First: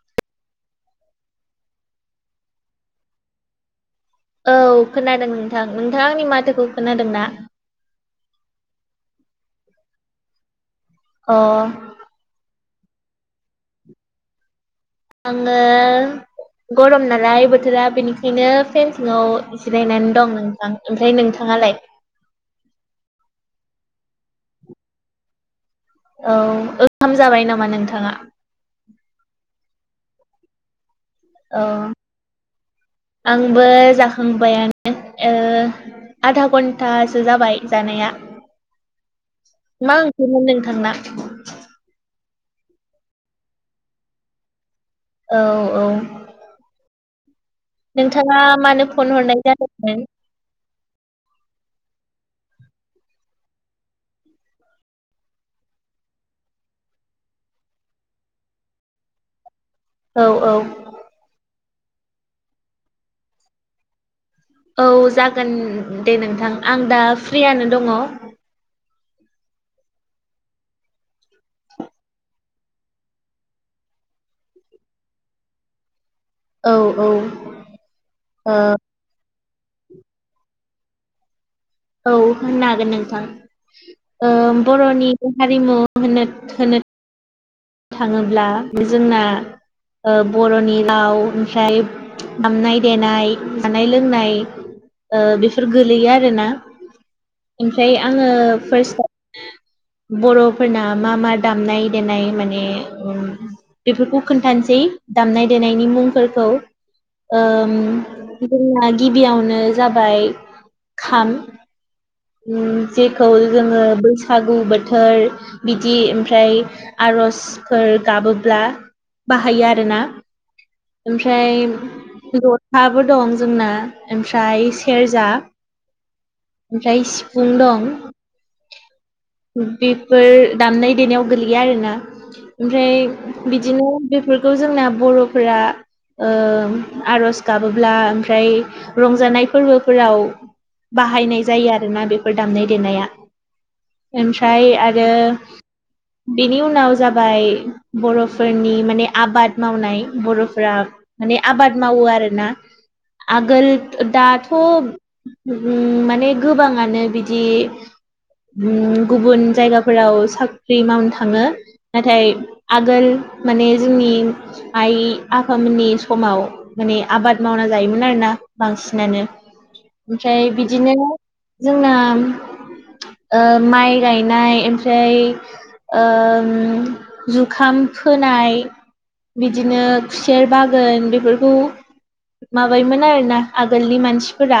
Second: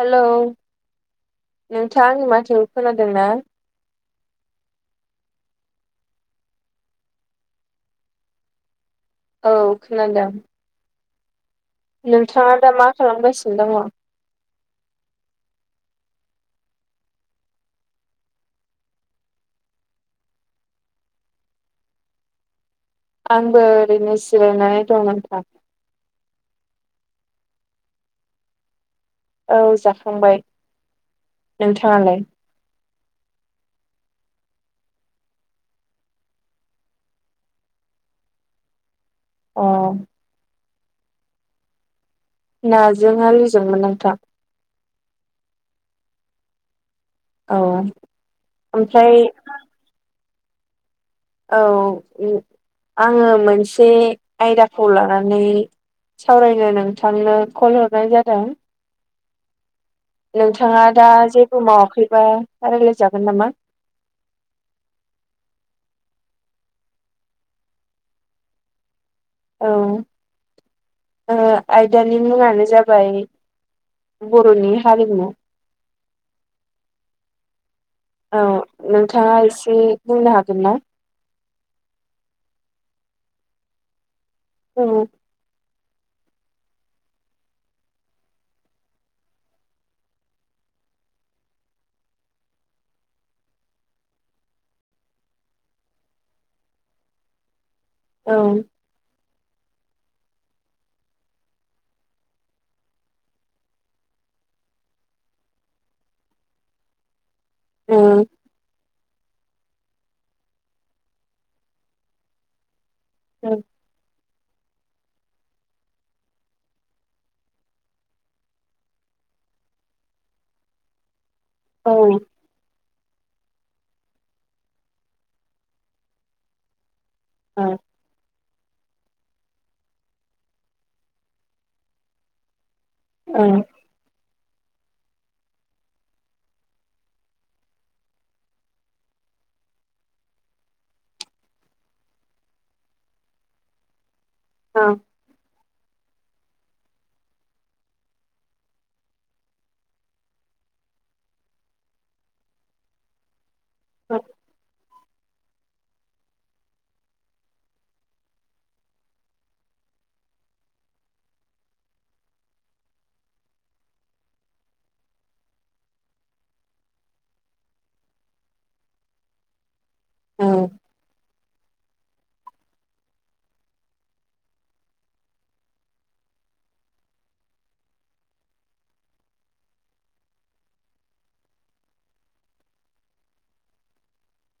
Hello नोंथाङा आंनि माथोखौ खोनादों ना औ खोनादों नोंथां नोंथां आंनि माथोखौ खोनादों ना औ खोनादों अ नोंथाङा दा मा खालामगासिनो दङ आङो गरम नालाय बोथोरा बेनिखायनो फेन सिङाव एसे जिरायनानै दं नोंथां ओमफ्राय नोंथाङालाय आंबो ओरैनो जिरायनानै दं नोंथां औ ओंखाम जाबाय नामा नोंथाङा औ जाखांबाय औ नोंथाङालाय? आंबो जाखांबायानो ओ आधा घन्टासो जाबाय जानाया [inaudible] मा ओंख्रिमोन नोंथांना नाजों आलुजोंमोन नोंथां औ औ औ नोंथाङा मानो फन ओमफ्राय हरनाय जादोंमोन औ आङो मोनसे आयदाखौ लानानै सावरायनो नोंथांनो कल हरनाय जादों औ औ नोंथाङा दा जेबो मावाखैबा रायलायजागोन नामा औ जागोन दे नोंथां आं दा फ्रियानो दङ औ ओ आयदानि मुङानो जाबाय बर'नि हारिमु औ औ औ ओ नोंथाङा एसे बुंनो हागोन ना औ होननो हागोन नोंथां औ बर'नि हारिमु होनो होनो थाङोब्ला बे जोंना ओ बर'नि राव ओमफ्राय दामनाय देनाय जानाय लोंनाय ओ बेफोर गोलैयो आरोना ओमफ्राय आङो औ फार्स्टआव बर'फोरना मा मा दामनाय देनाय माने माने बेफोरखौ खोन्थानोसै दामनाय देनायनि मुंफोरखौ ओम औ जोंना गिबियावनो जाबाय खाम जेखौ औ जोङो बैसागु बैसागु बोथोर बिदि ओमफ्राय आर'ज [unintelligible] गाबोब्ला बाहायो आरोना ओमफ्राय औ जथाबो दं जोंना ओमफ्राय सेरजा ओमफ्राय सिफुं दं औ बेफोर दामनाय देनायाव गोलैया आरोना ओमफ्राय बिदिनो बेफोरखौ जोंना बर'फोरा ओ आर'ज गाबोब्ला ओमफ्राय रंजानाय फोरबोफोराव बाहायनाय जायो आरोना बेफोर दामनाय देनाया ओमफ्राय आरो बेनि उनाव जाबाय बर'फोरनि माने आबाद मावनाय बर'फोरा माने आबाद मावो आरोना आगोल दा खुब माने गोबाङानो बिदि गुबुन जायगाफोराव साख्रि मावनो थाङो नाथाय आगोल माने जोंनि आइ आफामोननि समाव माने आबाद मावना जायोमोन आरोना बांसिनानो ओमफ्राय औ बिदिनो जोंना ओ माइ गायनाय ओमफ्राय ओम जुखाम फोनाय बिदिनो खुसेर बागान बेफोरखौ माबायोन आरो ना आगोलनि मानसिफोरा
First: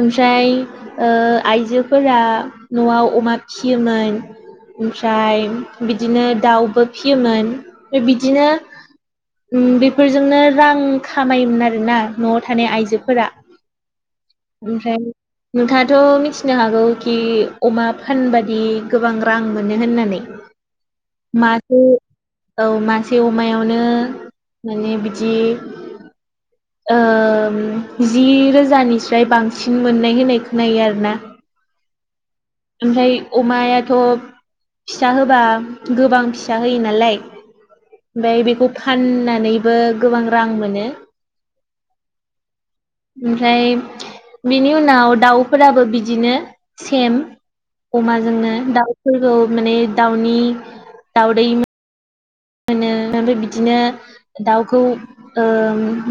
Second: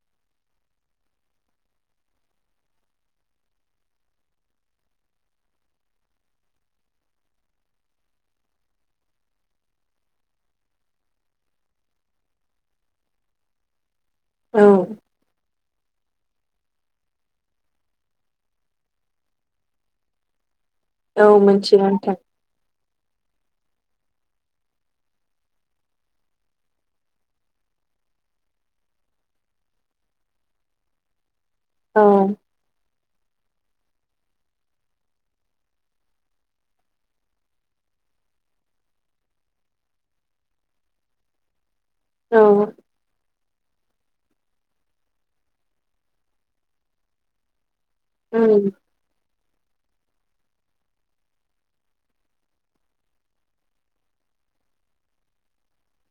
ओमफ्राय ओ आइजोफोरा न'आव अमा फियोमोन ओमफ्राय बिदिनो दाउबो फियोमोन बिदिनो उम बेफोरजोंनो रां खामायोमोन आरोना न'आव थानाय आइजोफोरा औ ओमफ्राय नोंथाङाथ' मिथिनो हागौ खि अमा फानबादि गोबां रां मोनो होननानै औ मिथियो मासे नोंथां औ मासे अमायावनो माने बिदि [inaudible] ओ जि रोजानिफ्राय बांसिन मोननाय होनाय खोनो आरोना औ ओमफ्राय अमायाथ फिसा होबा गोबां फिसा होयो नालाय ओमफाय बेखौ फाननानैबो गोबां रां मोनो औ ओमफ्राय बिनि उनाव दाउफोराबो बिदिनो सेम अमाजोंनो उम दाउफोरखौ माने दाउनि दाउदै मोनो ओमफ्राय बिदिनो दाउखौ ओ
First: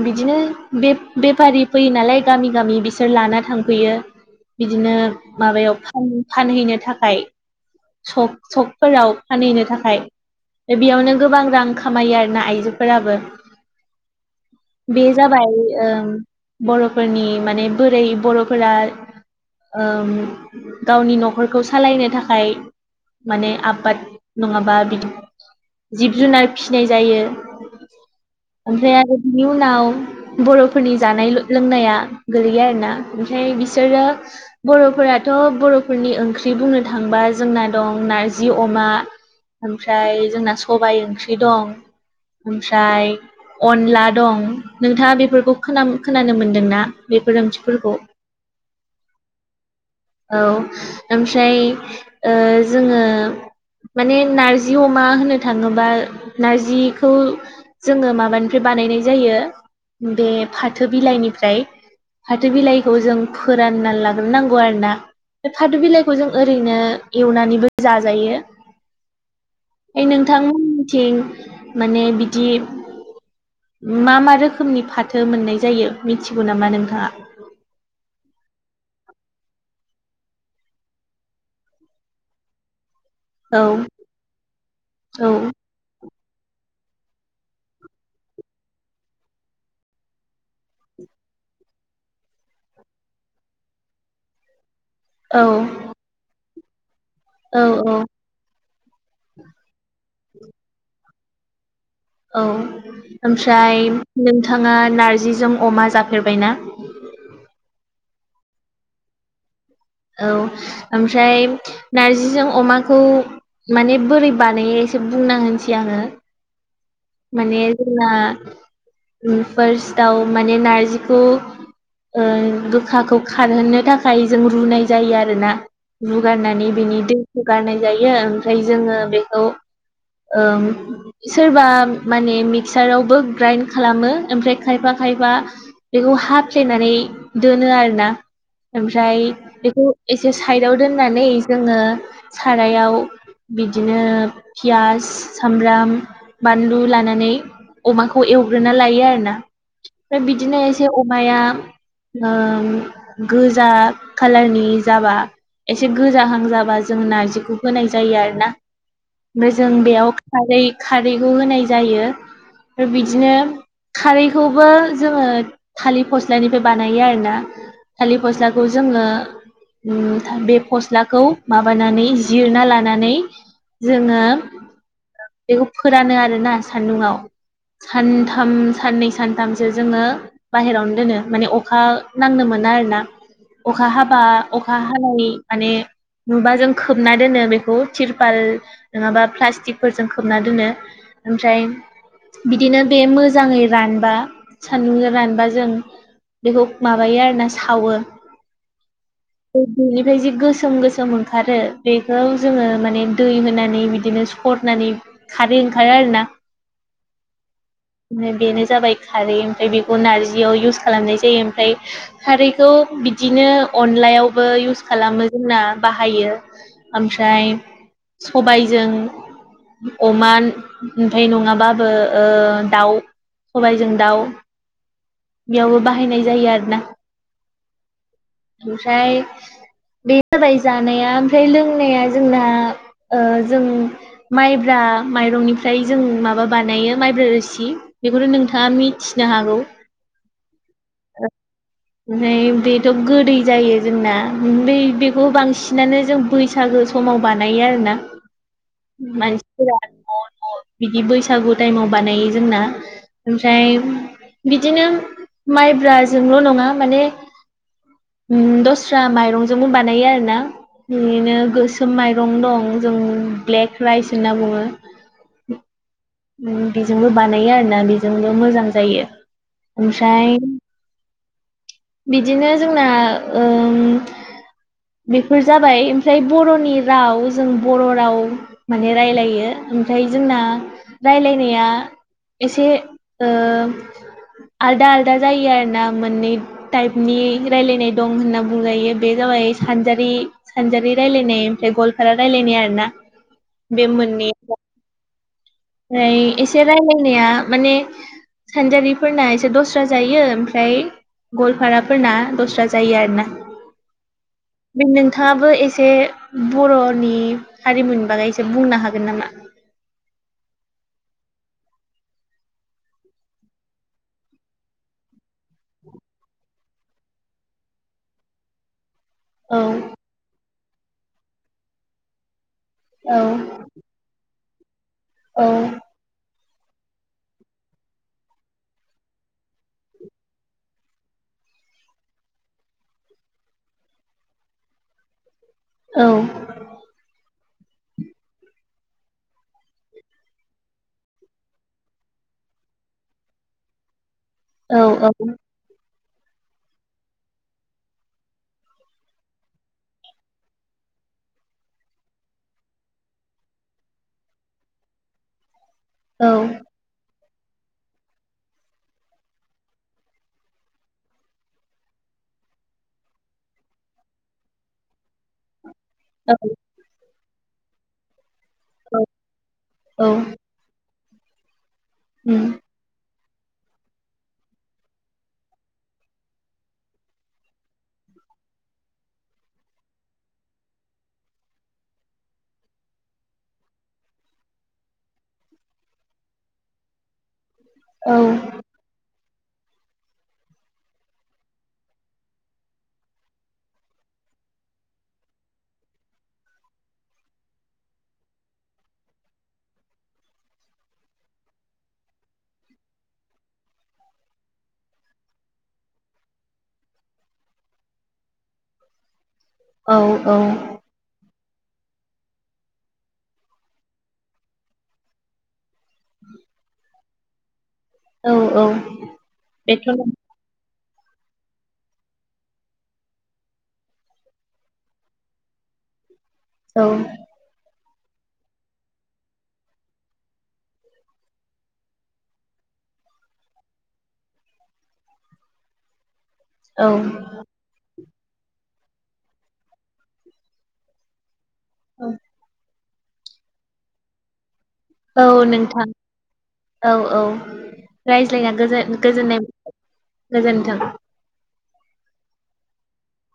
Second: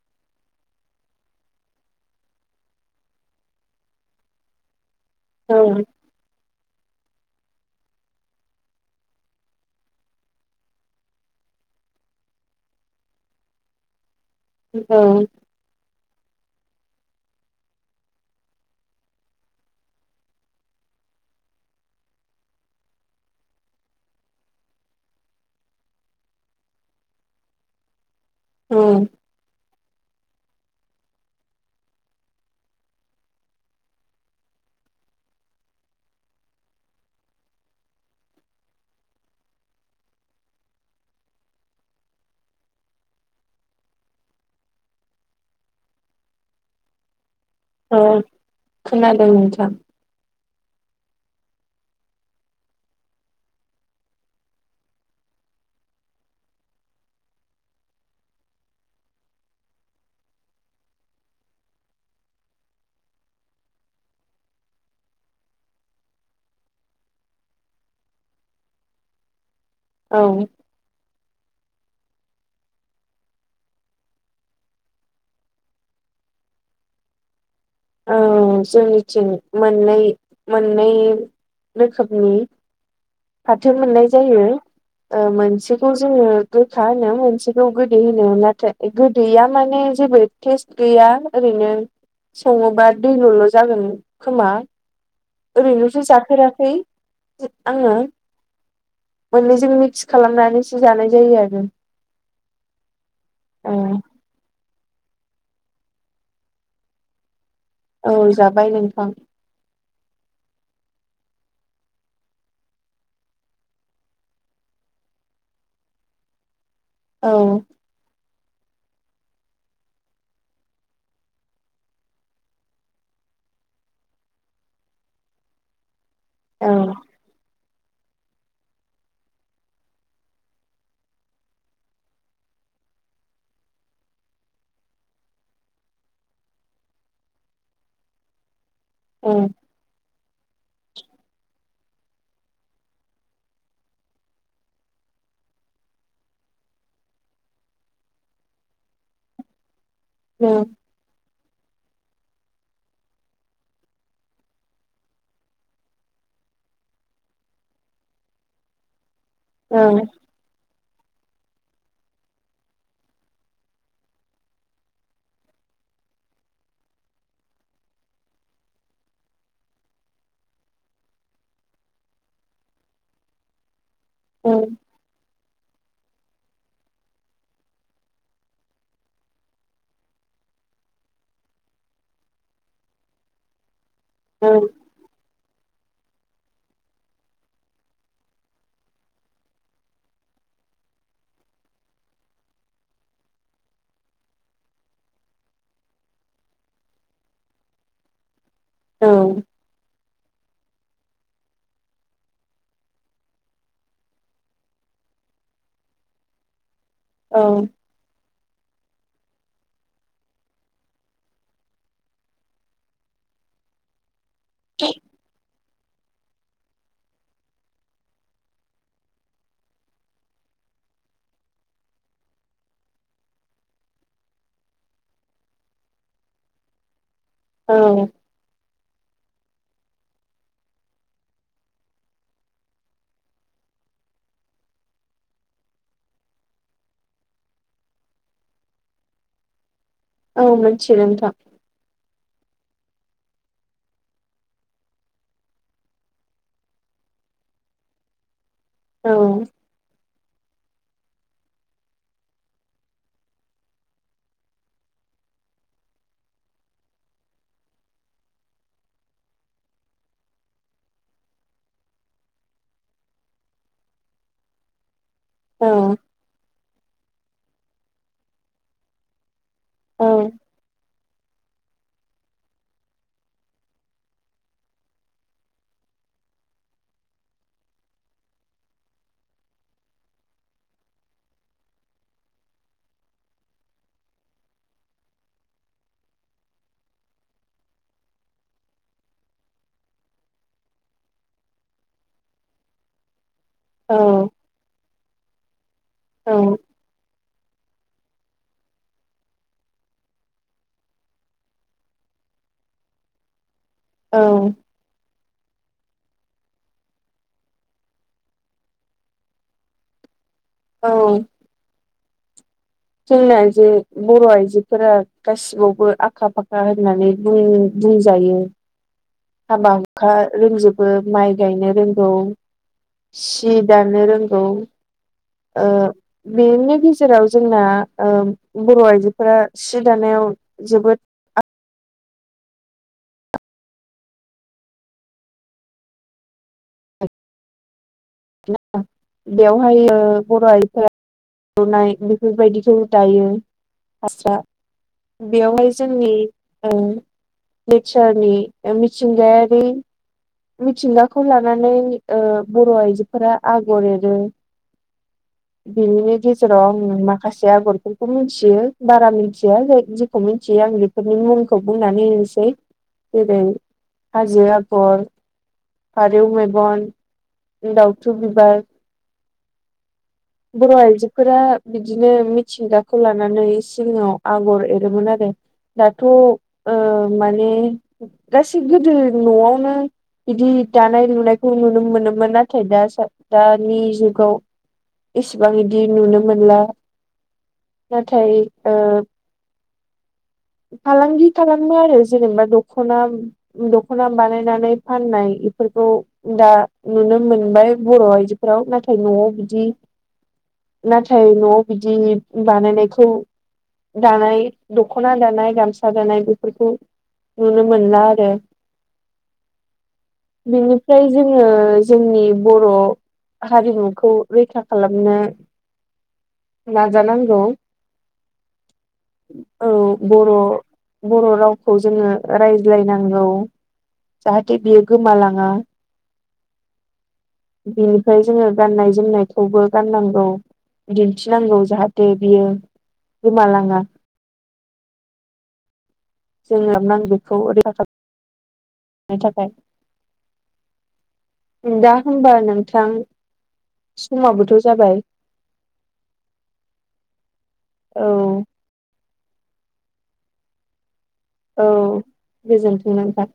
बिदिनो बे बेफारि फैयो नालाय गामि गामि बिसोर लाना थांफैयो बिदिनो औ माबायाव फानो फानहैनो थाखाय सक सकफोराव फानहैनो थाखाय बेयावनो गोबां रां खामायो आरोना आइजोफोराबो बे औ जाबाय ओम बर'फोरनि माने बोरै बर'फोरा ओम गावनि न'खरखौ सालायनो थाखाय माने आबाद नङाबा बिदि जिब जुनार फिनाय जायो ओमफ्राय उम आरो बिनि उनाव बर'फोरनि जानाय लोंनाया गोलैयो आरोना ओमफ्राय बिसोरो बर'फोराथ' बर'फोरनि ओंख्रि बुंनो थांबा जोंना दं नारजि अमा ओमफ्राय जोंना सबाइ ओंख्रि दं ओमफ्राय अनला दं नोंथाङा बेफोरखौ खोना खोनानो मोनदोंना बेफोर ओंख्रिफोरखौ औ खोनादों नोंथां औ ओमफ्राय ओ जोङो माने नारजि अमा होनो थाङोबा नारजिखौ जोङो माबानिफ्राय बानायनाय जायो बे फाथो बिलाइनिफ्राय फाथो बिलाइखौ जों फोरानना लांग्रोनांगौ आरोना बे फाथो बिलाइखौ जों ओरैनो एवनानैबो जाजायो ओमफ्राय [inaudible] नोंथांमोननिथिं माने बिदि मा मा रोखोमनि फाथो मोननाय जायो मिथिगौ नामा नोंथाङा औ जोंनिथिं मोननै मोननै रोखोमनि औ फाथो मोननाय जायो ओ औ मोनसेखौ जोङो गोखा होनो मोनसेखौ गोदै होनो नाथाय गोदैया माने जेबो टेस्ट गैया ओरैनो सङोबा दैल' ल' जागोन खोमा औ ओरैनोथ' जाफेराखै औ आङो औ मोननैजों मिक्स खालामनानैसो जानाय जायो आरो औ ओमफ्राय ओ नोंथाङा नारजिजों अमा जाफेरबाय ना औ जाबाय नोंथां औ ओमफ्राय नारजिजों अमाखौ माने बोरै बानायो एसे बुंना होनोसै आङो औ माने जोंना फार्स्टआव माने नारजिखौ ओ गोखाखौ खारहोनो थाखाय जों रुनाय जायो आरोना रुगारनानै औ बिनि दैखौ गारनाय जायो ओमफ्राय जोङो बेखौ सोरबा माने मिक्सारावबो ग्राइन्ड खालामो ओमफ्राय खायफा खायफा बेखौ हाफ्लेनानै दोनो आरो ना ओमफ्राय औ बेखौ एसे साइडआव दोननानै जोङो सारायाव बिदिनो पियास सामब्राम बान लु लानानै अमाखौ एवग्रोना लायो आरो ना ओमफ्राय बिदिनो एसे अमाया गोजा खालारनि जाबा एसे गोजाहां जाबा जों नार्जिखौ होनाय जायो आरो ना ओमफ्राय औ जों बेयाव खारै खारैखौ होनाय जायो ओमफ्राय बिदिनो खारैखौबो जोङो थालिर फस्लानिफ्राय बानायो आरोना थालिर फस्लाखौ जोङो बे फस्लाखौ माबानानै जिरना लानानै जोङो औ बेखौ फोरानो आरोना सान्दुंआव सानथाम साननै सानथामसो जोङो बाहेरावनो दोनो माने अखा नांनो मोना आरोना अखा हाबा अखा हा नानै माने नुबा जों खोबना दोनो बेखौ तिरपाल नङाबा प्लास्टिकफोरजों खोबना दोनो ओमफ्राय बिदिनो बे मोजाङै रानबा सान्दुंजों रानबा जों बेखौ माबायो आरोना सावो बेनिफ्राय जि गोसोम गोसोम ओंखारो बेखौ जोङो माने दै होनानै बिदिनो सरनानै खारै ओंखारो आरोना औ बेनो जाबाय खारै ओमफ्राय बेखौ नार्जियाव इउस खालामनाय जायो ओमफ्राय खारैखौ बिदिनो अनलायावबो इउस खालामो जोंना बाहायो ओमफ्राय सबायजों अमा ओमफ्राय नङाबाबो ओ दाउ सबायजों दाउ बेयावबो बाहायनाय जायो आरोना औ ओमफ्राय बे जाबाय जानाया ओमफ्राय लोंनाया जोंना ओ जों माइब्रा माइरंनिफ्राय जों माबा बानायो माइब्रा रोसि बेखौनो नोंथाङा मिथिनो हागौ औ मोनथिगोन नोंथां [unintelligible] बेथ' गोदै जायो जोंना बेखौ बांसिनानो जों बैसागो समाव बानायो आरोना [inaudible] औ मानसिफोरा न' न' बिदि बैसागु टाइमाव बानायो जोंना ओमफ्राय बिदिनो माइब्राजोंल' नङा माने ओम दस्रा माइरंजोंबो बानायो आरोना बिदिनो गोसोम माइरं दं जों ब्लेक राइस होनना बुङो औ बेजोंबो बानायो आरोना बेजोंबो मोजां जायो ओमफ्राय औ बिदिनो जोंना ओम बेफोर जाबाय ओमफ्राय बर'नि राव जों बर' राव माने रायलायो ओमफ्राय जोंना रायलायनाया एसे ओ आलदा आलदा जायो आरोना मोननै टाइपनि रायलायनाय दं होनना बुंजायो बे जाबाय सानजारि सानजारि रायजलायनाय ओमफ्राय गवाफारा रायलायनाय आरोना बे मोननै ओमफ्राय औ एसे रायलायनाया माने सानजारिफोरना एसे दस्रा जायो ओमफ्राय गलफाराफोरना दस्रा जायो आरोना औ बे नोंथांङाबो एसे बर'नि हारिमुनि बागै एसे बुंनो हागोन नामा? औ जोंना जे बर' आइजोफोरा गासिबावबो आखा फाखा होननानै बुं बुंजायो औ हाबा हुखा रोंजोबो माइ गायनो रोंगौ औ सिब दानो रोंगौ औ बेनि गेजेराव जोंना बर' आइजोफोरा सि दानायाव जोबोद औ बेवहायो बर' आइफोरा गुरनाय बेफोरबायदिखौ दायो फास्रा औ बेवहाय जोंनि [unintelligible] मिथिंगायारि मिथिंगाखौ लानानै बर' आइजोफोरा आगर एरो बेनिनो औ गेजेराव माखासे आगरफोरखौ मिथियो बारा मिथिया जाय जेखौ मिथियो आं बेफोरनि मुंखौ बुंनानै होनसै जेरै हाजो आगर फारौव औ मेगन दाउथुब बिबार औ-औ बर' आइजोफोरा बिदिनो उम मिथिंगा खौ लानानै सिगांङाव आगर एरोमोन आरो दाथ' माने गासै गोदो न'आवनो बिदि दानाय लुनायखौ नुनो मोनोमोन नाथाय दा दानि जुगाव इसेबां इदि नुनो मोनला औ नाथाय फालांगि खालामो आरो जेनेबा दख'ना दख'ना बानायनानै फाननाय बेफोरखौ दा नुनो मोनबाय बर' आइजोफोराव नाथाय न'आव बिदि नाथाय न'आव बिदि बानायनायखौ दानाय दख'ना दानाय गामसा दानाय बेफोरखौ नुनो मोनला आरो औ औ फ्राय जोंङो जोंनि बर' हारिमुखौ रैखा खालामनो नाजानांगौ औ-औ औ बेथ' नं बर' बर' रावखौ जोंङो रायज्लायनांगौ जाहाथे बियो गोमालांङा औ बिनिफ्राय जोंङो गाननाय जोमनायखौबो गाननांगौ दिन्थिनांगौ जाहाथे बियो गोमालांङा। जोंङो नो औ नांगौ बेखौ रैखा खालामनो थाखाय दा होमबा नोंथां समाबोथ' जाबाय औ नोंथां औ औ औ रायज्लायना गोजोन गोजोननाय गोजोन्थों औ गोजोनथों नोंथां